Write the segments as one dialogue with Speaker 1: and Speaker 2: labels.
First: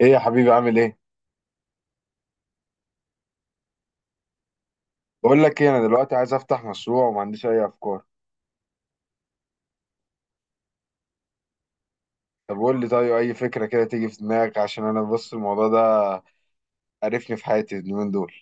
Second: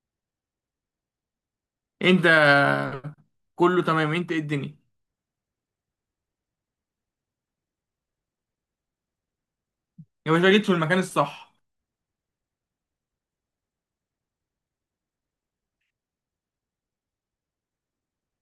Speaker 1: ايه يا حبيبي، عامل ايه؟
Speaker 2: انت؟ كله تمام، انت ايه الدنيا؟
Speaker 1: بقول لك ايه، انا دلوقتي عايز افتح مشروع وما عنديش اي افكار.
Speaker 2: يا باشا جيت في المكان الصح.
Speaker 1: طب قول لي، طيب اي فكره كده تيجي في دماغك؟ عشان انا بص، الموضوع ده قرفني في حياتي اليومين دول.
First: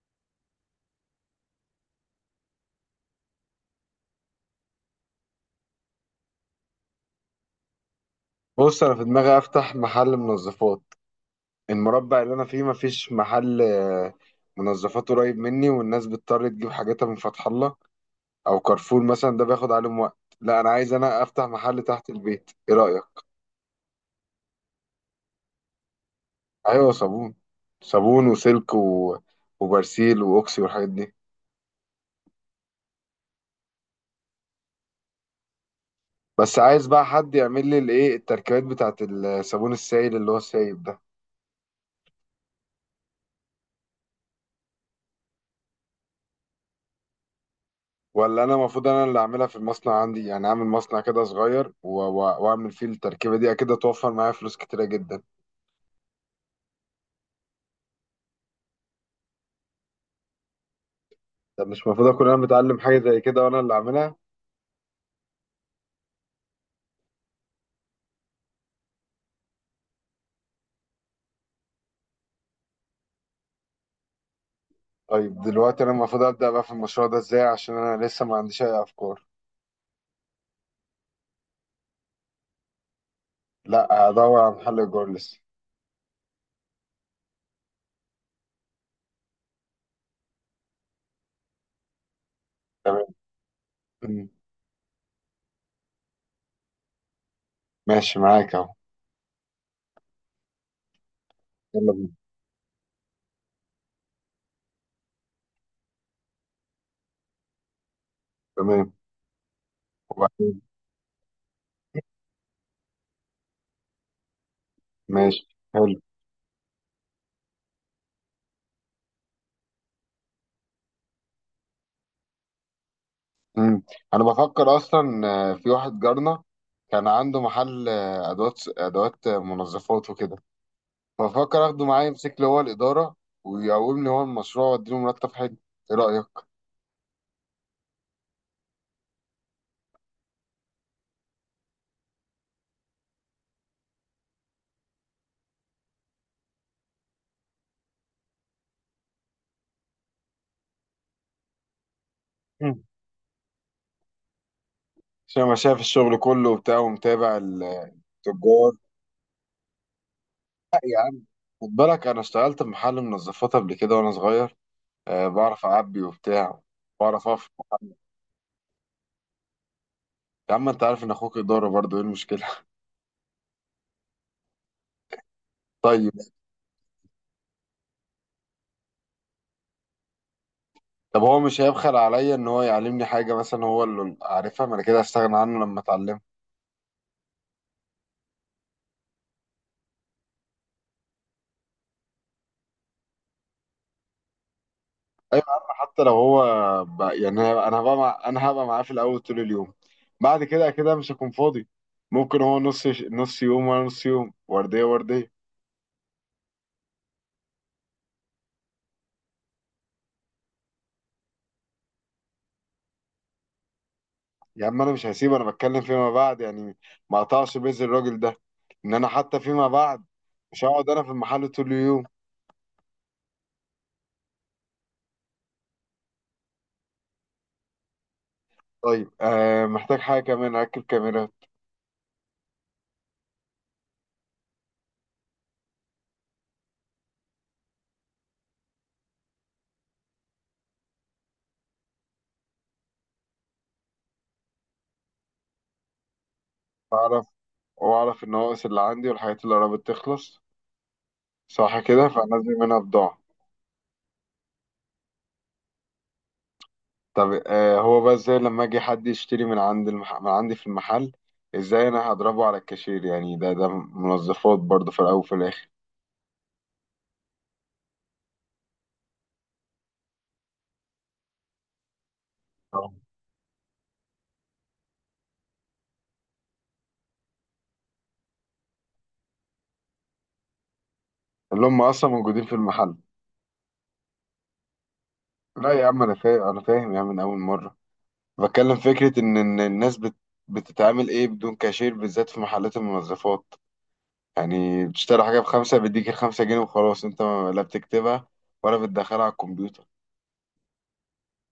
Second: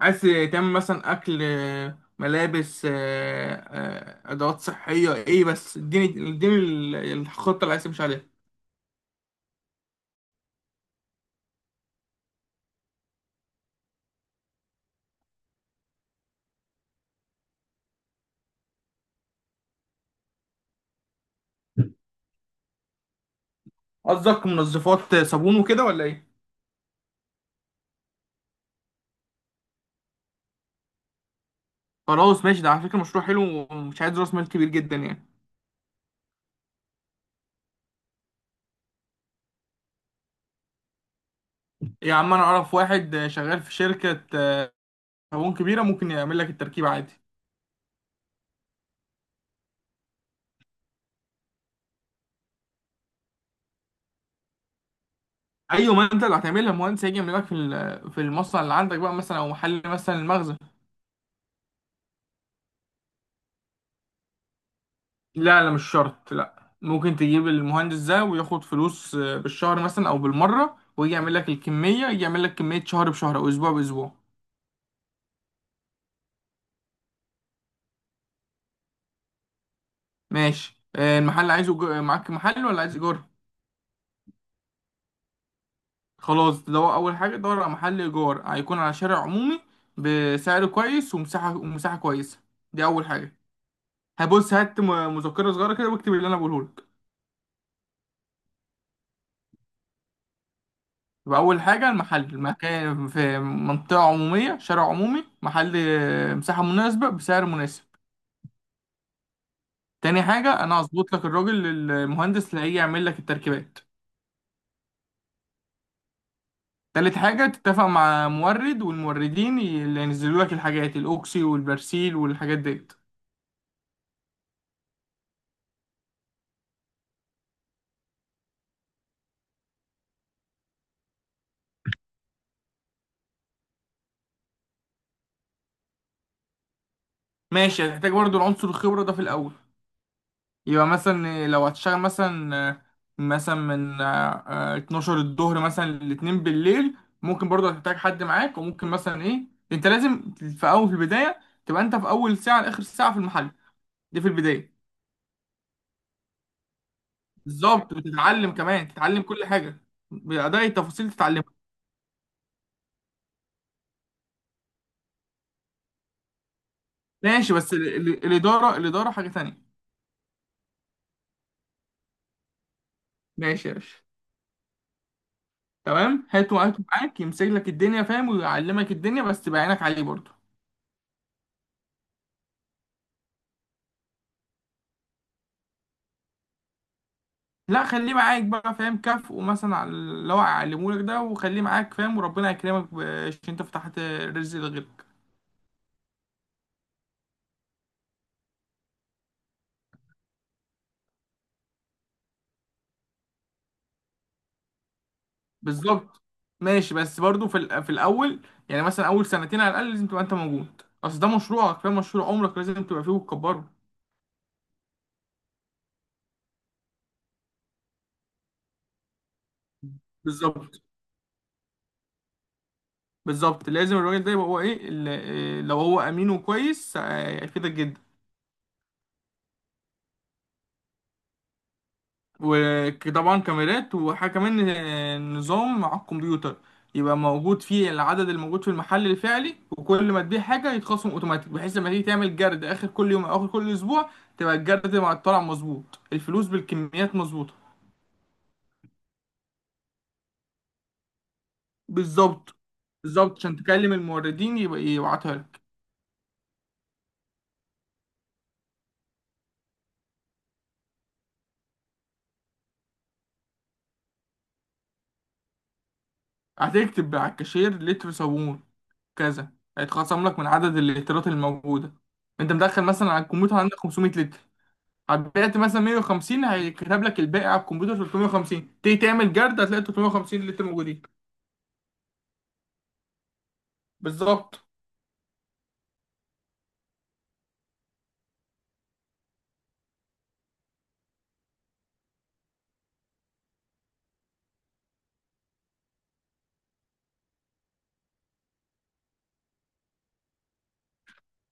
Speaker 2: عايز تعمل مثلا اكل، ملابس، ادوات صحيه، ايه بس اديني اديني الخطه اللي عايز تمشي عليها.
Speaker 1: بص، انا في دماغي افتح محل منظفات. المربع اللي انا فيه مفيش محل منظفات قريب مني، والناس بتضطر تجيب حاجاتها من فتح الله او كارفور مثلا، ده بياخد عليهم وقت. لا، انا عايز انا افتح محل تحت البيت. ايه رايك؟
Speaker 2: قصدك منظفات، صابون وكده ولا ايه؟
Speaker 1: ايوه صابون. صابون وسلك وبرسيل واوكسي والحاجات دي.
Speaker 2: خلاص ماشي، ده على فكره مشروع حلو، ومش عايز راس مال كبير جدا يعني.
Speaker 1: بس عايز بقى حد يعمل لي التركيبات بتاعت الصابون السائل اللي هو السايب ده.
Speaker 2: يا عم انا اعرف واحد، شغال في شركه صابون كبيره، ممكن يعمل لك التركيب عادي.
Speaker 1: ولا انا المفروض انا اللي اعملها في المصنع عندي؟ يعني اعمل مصنع كده صغير واعمل فيه التركيبه دي، اكيد هتوفر معايا فلوس كتيره جدا.
Speaker 2: ايوه، ما انت اللي هتعملها، المهندس هيجي يعمل لك في المصنع اللي عندك بقى، مثلا او محل مثلا المخزن.
Speaker 1: طب مش المفروض اكون انا متعلم حاجه زي كده وانا اللي اعملها؟
Speaker 2: لا لا مش شرط، لا ممكن تجيب المهندس ده وياخد فلوس، بالشهر مثلا او بالمره، ويجي يعمل لك الكميه، يجي يعمل لك كميه شهر بشهر او اسبوع باسبوع.
Speaker 1: طيب دلوقتي انا المفروض ابدا بقى في المشروع ده ازاي؟ عشان انا لسه ما عنديش اي افكار.
Speaker 2: ماشي، المحل عايزه، معاك محل ولا عايز ايجار؟
Speaker 1: لا، هدور على محل ايجار لسه.
Speaker 2: خلاص تدور، اول حاجه دور على محل ايجار، هيكون على شارع عمومي بسعر كويس، ومساحه كويسه، دي
Speaker 1: تمام.
Speaker 2: اول حاجه.
Speaker 1: مم.
Speaker 2: هبص، هات مذكره صغيره كده واكتب اللي انا بقوله لك.
Speaker 1: ماشي معاك اهو.
Speaker 2: يبقى اول حاجه
Speaker 1: يلا بينا.
Speaker 2: المحل، المكان في منطقه عموميه، شارع عمومي، محل، مساحه مناسبه بسعر مناسب.
Speaker 1: تمام.
Speaker 2: تاني
Speaker 1: وبعدين.
Speaker 2: حاجة، أنا هظبط لك الراجل المهندس اللي هيجي يعمل لك التركيبات.
Speaker 1: ماشي. حلو.
Speaker 2: تالت حاجة، تتفق مع مورد والموردين، اللي ينزلوا لك الحاجات، الأوكسي والبرسيل والحاجات ديت.
Speaker 1: مم. انا بفكر اصلا في واحد جارنا، كان عنده محل ادوات منظفات وكده. بفكر اخده معايا يمسك لي هو الاداره، ويقوم لي هو المشروع واديله مرتب حلو. ايه رايك؟
Speaker 2: ماشي، هتحتاج برضو العنصر الخبرة ده في الأول، يبقى مثلا لو هتشتغل مثلا من 12 الظهر مثلا لاتنين بالليل، ممكن برضو هتحتاج حد معاك. وممكن مثلا إيه، أنت لازم في أول في البداية تبقى أنت في أول ساعة
Speaker 1: مم.
Speaker 2: لآخر ساعة في المحل، دي في البداية.
Speaker 1: عشان انا شايف الشغل كله وبتاع، ومتابع
Speaker 2: بالظبط، بتتعلم
Speaker 1: التجار.
Speaker 2: كمان، تتعلم كل حاجه، بأداء
Speaker 1: لا يا
Speaker 2: التفاصيل
Speaker 1: عم،
Speaker 2: تتعلمها.
Speaker 1: خد بالك انا اشتغلت في محل منظفات قبل كده وانا صغير. أه بعرف اعبي وبتاع، بعرف افرق.
Speaker 2: ماشي بس ال الاداره الاداره حاجه تانية.
Speaker 1: يا عم انت عارف ان اخوك اداره برضه، ايه المشكله؟
Speaker 2: ماشي يا باشا.
Speaker 1: طيب.
Speaker 2: تمام، هاته هاته معاك، يمسك لك الدنيا فاهم، ويعلمك الدنيا، بس تبقى عينك عليه برضه.
Speaker 1: طب هو مش هيبخل عليا ان هو يعلمني حاجه مثلا هو اللي عارفها؟ ما انا كده هستغنى عنه لما اتعلمها.
Speaker 2: لا، خليه معاك بقى فاهم، كافئه مثلا على اللي هو علمه لك ده، وخليه معاك فاهم، وربنا يكرمك عشان انت فتحت رزق لغيرك.
Speaker 1: ايوه يا عم، حتى لو هو يعني انا هبقى انا هبقى معاه في الاول طول اليوم. بعد كده مش هكون فاضي. ممكن هو نص نص يوم وانا نص يوم، ورديه ورديه.
Speaker 2: بالظبط. ماشي بس برضه في الاول، يعني مثلا اول سنتين على الاقل لازم تبقى انت موجود، اصل ده مشروعك فاهم، مشروع عمرك لازم تبقى فيه وتكبره.
Speaker 1: يا عم انا مش هسيبه، انا بتكلم فيما بعد يعني. ما اقطعش بيز الراجل ده. ان انا حتى فيما بعد مش
Speaker 2: بالظبط.
Speaker 1: هقعد انا في المحل طول اليوم.
Speaker 2: بالظبط لازم الراجل ده يبقى هو ايه، لو هو امين وكويس، هيفيدك جدا.
Speaker 1: طيب محتاج حاجه كمان، اركب كاميرا.
Speaker 2: وطبعا كاميرات، وحاجه كمان، نظام على الكمبيوتر، يبقى موجود فيه العدد الموجود في المحل الفعلي، وكل ما تبيع حاجه يتخصم اوتوماتيك، بحيث لما تيجي تعمل جرد اخر كل يوم او اخر كل اسبوع، تبقى الجرد مع الطلع مظبوط، الفلوس بالكميات
Speaker 1: اعرف.
Speaker 2: مظبوطه.
Speaker 1: واعرف النواقص اللي عندي والحاجات اللي قربت تخلص، صح كده
Speaker 2: بالظبط
Speaker 1: فنزل منها بضاعة.
Speaker 2: بالظبط، عشان تكلم الموردين يبقى يبعتها لك.
Speaker 1: طب هو بقى ازاي لما اجي حد يشتري من عند من عندي في المحل؟ ازاي انا هضربه على الكاشير؟ يعني ده منظفات برضه في الاول وفي الاخر.
Speaker 2: هتكتب على الكاشير لتر صابون كذا، هيتخصم لك من عدد اللترات الموجودة. انت مدخل
Speaker 1: آه.
Speaker 2: مثلا على الكمبيوتر عندك 500 لتر، بعت مثلا 150 هيكتب لك الباقي على الكمبيوتر 350، تيجي تعمل جرد هتلاقي 350 لتر موجودين.
Speaker 1: اللي هم اصلا موجودين في المحل.
Speaker 2: بالظبط.
Speaker 1: لا يا عم، انا فاهم، انا فاهم يا عم، من اول مرة. بتكلم فكرة ان الناس بتتعامل ايه بدون كاشير، بالذات في محلات المنظفات. يعني بتشتري حاجة بخمسة، بيديك الخمسة جنيه وخلاص، انت لا بتكتبها ولا بتدخلها على الكمبيوتر.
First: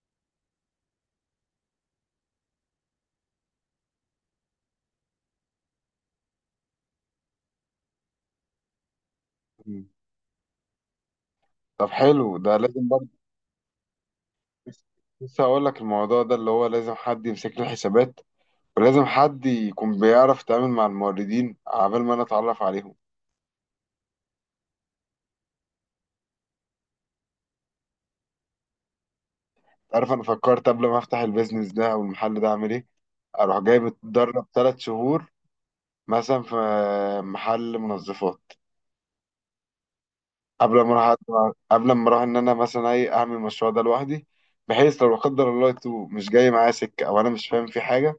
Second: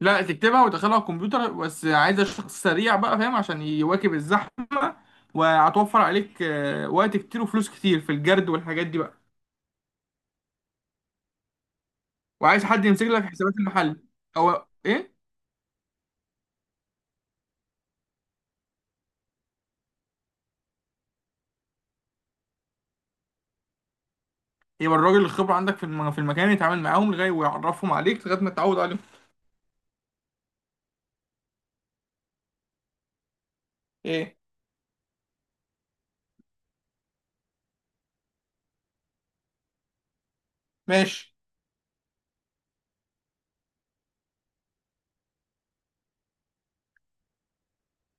Speaker 2: لا تكتبها وتدخلها على الكمبيوتر، بس عايزة شخص سريع بقى فاهم عشان يواكب الزحمة، وهتوفر عليك وقت كتير وفلوس كتير في الجرد والحاجات دي بقى.
Speaker 1: مم. طب حلو، ده
Speaker 2: وعايز حد
Speaker 1: لازم.
Speaker 2: يمسك لك حسابات المحل او
Speaker 1: بس-
Speaker 2: ايه؟
Speaker 1: لسه هقول لك، الموضوع ده اللي هو لازم حد يمسك له الحسابات، ولازم حد يكون بيعرف يتعامل مع الموردين عبال ما انا اتعرف عليهم.
Speaker 2: يبقى الراجل الخبرة عندك في المكان، يتعامل معاهم لغاية ويعرفهم عليك لغاية ما تتعود عليهم.
Speaker 1: عارف، انا فكرت قبل ما افتح البيزنس ده او المحل ده اعمل ايه، اروح جايب
Speaker 2: ايه؟
Speaker 1: اتدرب ثلاث شهور مثلا في محل منظفات. قبل ما
Speaker 2: ماشي.
Speaker 1: اروح قبل ما اروح ان انا مثلا ايه اعمل المشروع ده لوحدي، بحيث لو لا قدر الله تو مش جاي معايا سكه، او انا مش فاهم في حاجه،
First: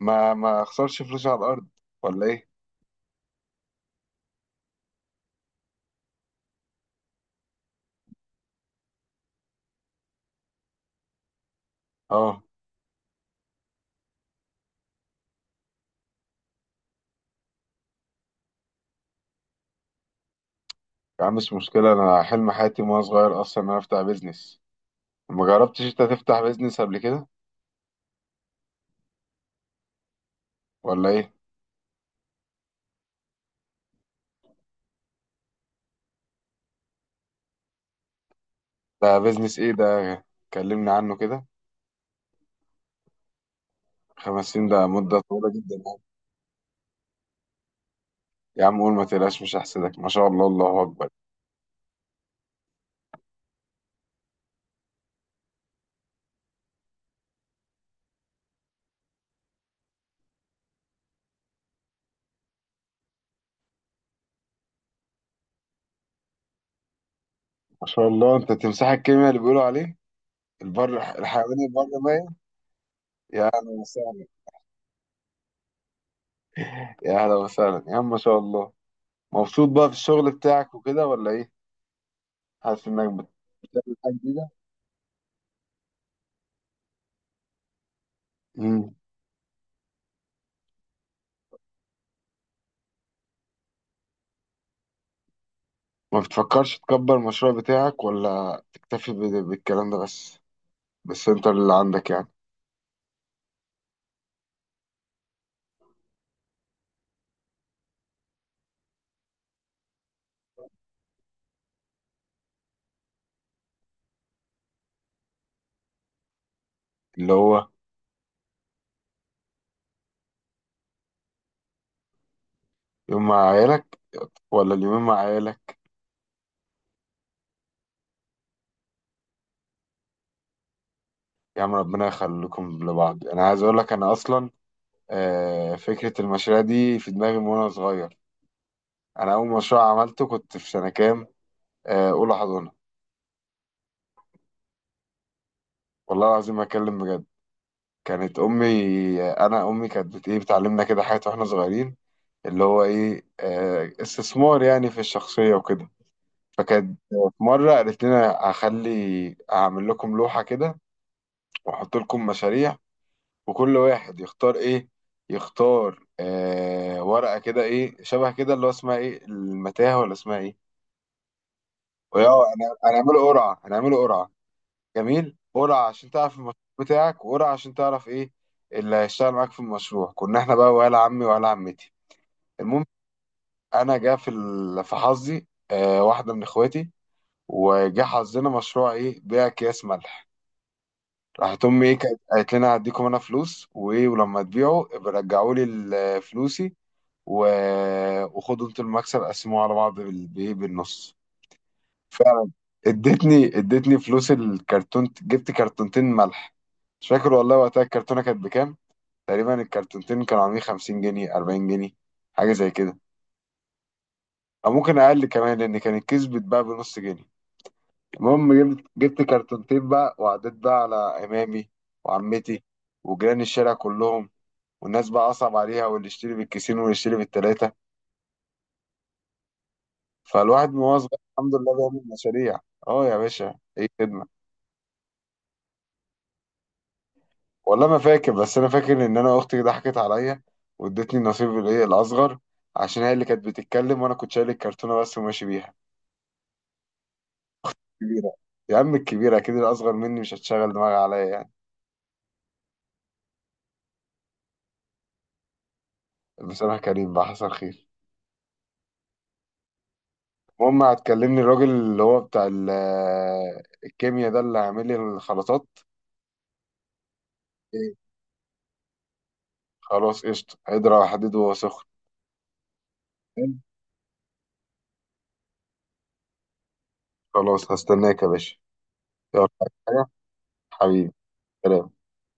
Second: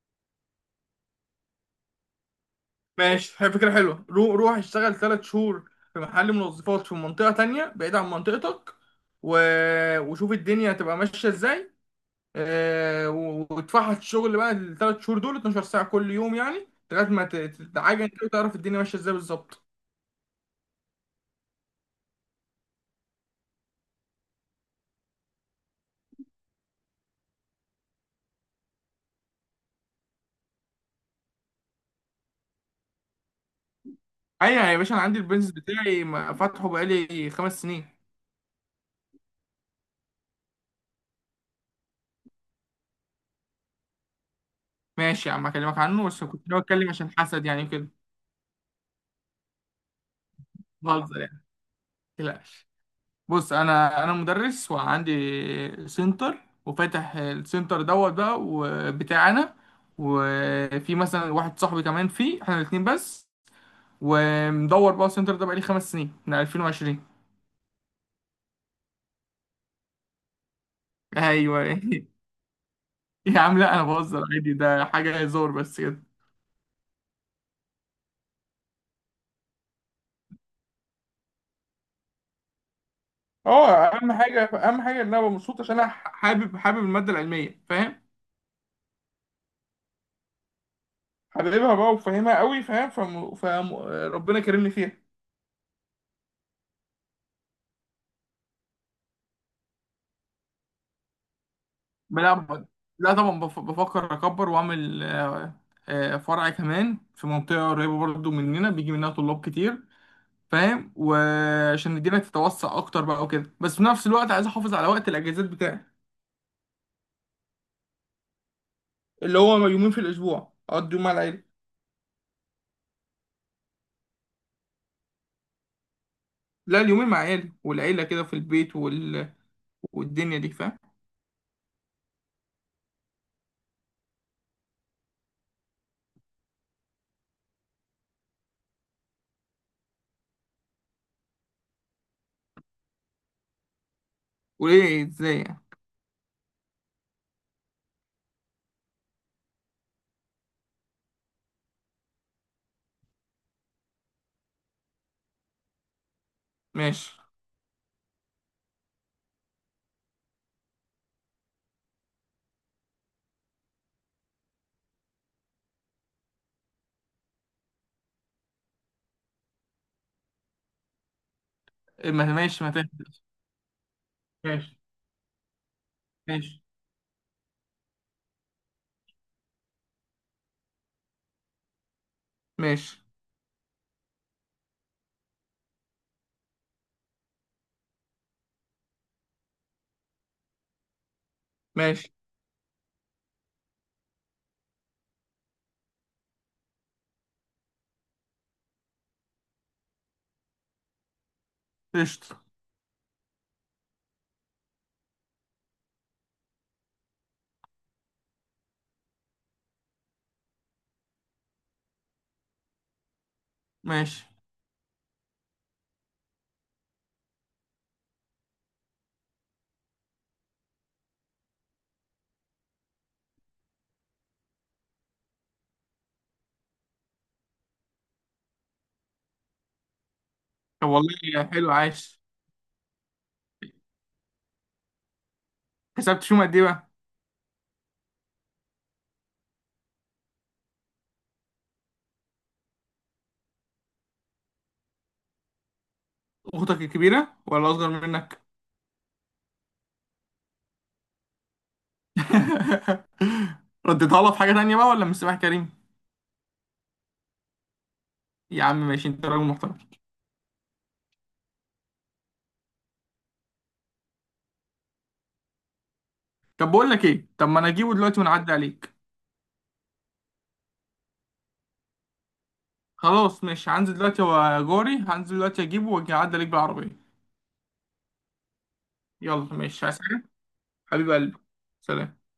Speaker 1: ما اخسرش فلوسي على الارض، ولا ايه؟
Speaker 2: ماشي، هي فكرة حلوة، روح اشتغل ثلاث شهور في محل منظفات في منطقة تانية بعيد عن منطقتك، و... وشوف الدنيا هتبقى ماشية ازاي.
Speaker 1: اه
Speaker 2: وتفحط الشغل بقى الثلاث شهور دول 12 ساعة كل يوم، يعني لغاية ما تتعجن كده وتعرف الدنيا ماشية ازاي بالظبط.
Speaker 1: يا عم، مش مشكلة. أنا حلم حياتي وأنا صغير أصلا إن أنا أفتح بيزنس. ما جربتش أنت تفتح بيزنس قبل كده ولا إيه؟
Speaker 2: ايوه يا باشا، انا عندي البيزنس بتاعي، فاتحه بقالي 5 سنين.
Speaker 1: ده بيزنس إيه ده؟ كلمني عنه كده. خمس سنين ده مدة
Speaker 2: ماشي يا عم،
Speaker 1: طويلة جدا
Speaker 2: اكلمك
Speaker 1: يعني.
Speaker 2: عنه بس كنت ناوي اتكلم عشان حسد يعني كده.
Speaker 1: يا عم قول، ما تقلقش، مش هحسدك. ما شاء الله، الله أكبر.
Speaker 2: بهزر يعني، متقلقش. بص، انا مدرس وعندي سنتر، وفاتح السنتر دوت بقى وبتاعنا، وفي مثلا واحد صاحبي كمان فيه، احنا الاتنين بس، ومدور بقى السنتر ده بقالي 5 سنين من 2020.
Speaker 1: ما شاء الله، أنت تمساح الكيمياء اللي بيقولوا عليه، البر الحيوان
Speaker 2: ايوه
Speaker 1: البر ميت.
Speaker 2: يا
Speaker 1: يا
Speaker 2: عم
Speaker 1: أهلا
Speaker 2: لا انا بهزر
Speaker 1: وسهلا،
Speaker 2: عادي، ده حاجه هزار بس كده.
Speaker 1: يا أهلا وسهلا يا عم، ما شاء الله. مبسوط بقى في الشغل بتاعك وكده ولا إيه؟ حاسس إنك
Speaker 2: اه،
Speaker 1: بتعمل
Speaker 2: اهم حاجه
Speaker 1: حاجة
Speaker 2: اهم حاجه ان انا أبقى مبسوط، عشان انا حابب حابب الماده العلميه فاهم،
Speaker 1: جديدة؟
Speaker 2: حاببها بقى وفاهمها قوي فاهم، ربنا كرمني فيها.
Speaker 1: ما بتفكرش تكبر المشروع بتاعك، ولا تكتفي بالكلام ده بس، بالسنتر اللي عندك يعني؟
Speaker 2: لا. لا طبعا، بفكر اكبر واعمل، فرع كمان في منطقه قريبه برضو مننا بيجي منها طلاب كتير فاهم، وعشان الدنيا تتوسع اكتر بقى وكده، بس في نفس الوقت عايز احافظ على وقت الاجازات بتاعي.
Speaker 1: اللي هو
Speaker 2: اللي هو، يومين في الاسبوع اقضي يوم مع العيله.
Speaker 1: يوم مع عيالك ولا اليومين مع عيالك؟
Speaker 2: لا، اليومين مع عيالي والعيله كده في البيت، والدنيا دي فاهم.
Speaker 1: يا عم ربنا يخليكم لبعض. انا عايز اقول لك، انا اصلا فكرة المشاريع دي في دماغي من وانا صغير. انا اول مشروع عملته كنت في سنة كام؟ اولى حضانة.
Speaker 2: وليه ازاي يعني؟
Speaker 1: والله العظيم ما اتكلم بجد. كانت امي، انا امي كانت بت ايه بتعلمنا كده حاجات واحنا صغيرين، اللي هو ايه استثمار يعني في الشخصية وكده. فكانت
Speaker 2: ماشي.
Speaker 1: في مرة قالت لنا: هعمل لكم لوحة كده، واحط لكم مشاريع، وكل واحد يختار ايه، يختار ورقة كده ايه، شبه كده اللي هو اسمها ايه، المتاهة ولا اسمها ايه.
Speaker 2: إيه،
Speaker 1: وياه
Speaker 2: ماشي ما تهدى.
Speaker 1: هنعمله قرعة، هنعمله قرعة.
Speaker 2: ماشي
Speaker 1: جميل. قرعة عشان تعرف المشروع
Speaker 2: ماشي
Speaker 1: بتاعك، وقرعة عشان تعرف ايه اللي هيشتغل معاك في المشروع، كنا احنا بقى ولا عمي ولا عمتي. المهم،
Speaker 2: ماشي
Speaker 1: انا جا في في حظي واحدة من اخواتي، وجا حظنا مشروع ايه بيع اكياس ملح. راحت امي ايه
Speaker 2: ماشي.
Speaker 1: كانت قالت لنا: هديكم انا فلوس وايه، ولما تبيعوا ابقى رجعوا لي فلوسي، و... وخدوا انتوا المكسب قسموه على بعض بإيه؟ بالنص.
Speaker 2: قشطة.
Speaker 1: فعلا. ادتني فلوس الكرتون، جبت كرتونتين ملح. مش فاكر والله وقتها الكرتونه كانت بكام، تقريبا الكرتونتين كانوا عاملين 50 جنيه، 40 جنيه، حاجه زي كده،
Speaker 2: ماشي.
Speaker 1: او ممكن اقل كمان لان كان الكيس بيتباع بنص جنيه. المهم، جبت كرتونتين بقى، وعديت بقى على امامي وعمتي وجيران الشارع كلهم. والناس بقى أصعب عليها، واللي يشتري بالكيسين واللي يشتري بالتلاتة. فالواحد من
Speaker 2: طب
Speaker 1: وهو صغير
Speaker 2: والله
Speaker 1: الحمد
Speaker 2: حلو،
Speaker 1: لله بيعمل
Speaker 2: عايش.
Speaker 1: مشاريع. اه يا باشا، ايه خدمة.
Speaker 2: كسبت شو قد ايه بقى؟
Speaker 1: والله ما فاكر، بس أنا فاكر إن أنا أختي ضحكت عليا، وادتني النصيب الإيه الأصغر، عشان هي اللي كانت بتتكلم وأنا كنت شايل الكرتونة بس وماشي بيها.
Speaker 2: اختك الكبيرة ولا اصغر
Speaker 1: كبيرة.
Speaker 2: منك؟
Speaker 1: يا عم الكبيرة أكيد، الأصغر مني مش هتشغل دماغي عليا يعني.
Speaker 2: رديتها لها في حاجة تانية بقى ولا من سامح كريم؟
Speaker 1: بصراحة كريم بقى، حصل خير.
Speaker 2: يا عم ماشي، انت راجل محترم.
Speaker 1: المهم، هتكلمني الراجل اللي هو بتاع الكيمياء ده اللي عامل لي الخلطات؟
Speaker 2: طب بقول لك ايه، طب ما انا اجيبه
Speaker 1: إيه؟
Speaker 2: دلوقتي ونعدي عليك.
Speaker 1: خلاص قشطة، اضرب حديد وهو سخن.
Speaker 2: خلاص ماشي، هنزل دلوقتي وجاري، هنزل دلوقتي اجيبه واجي اعدي عليك بالعربية.
Speaker 1: خلاص هستناك يا باشا.
Speaker 2: يلا
Speaker 1: يلا عايز
Speaker 2: ماشي، عايز
Speaker 1: حاجة،
Speaker 2: حاجة؟ حبيب
Speaker 1: حبيبي.
Speaker 2: قلبي.
Speaker 1: سلام.
Speaker 2: سلام.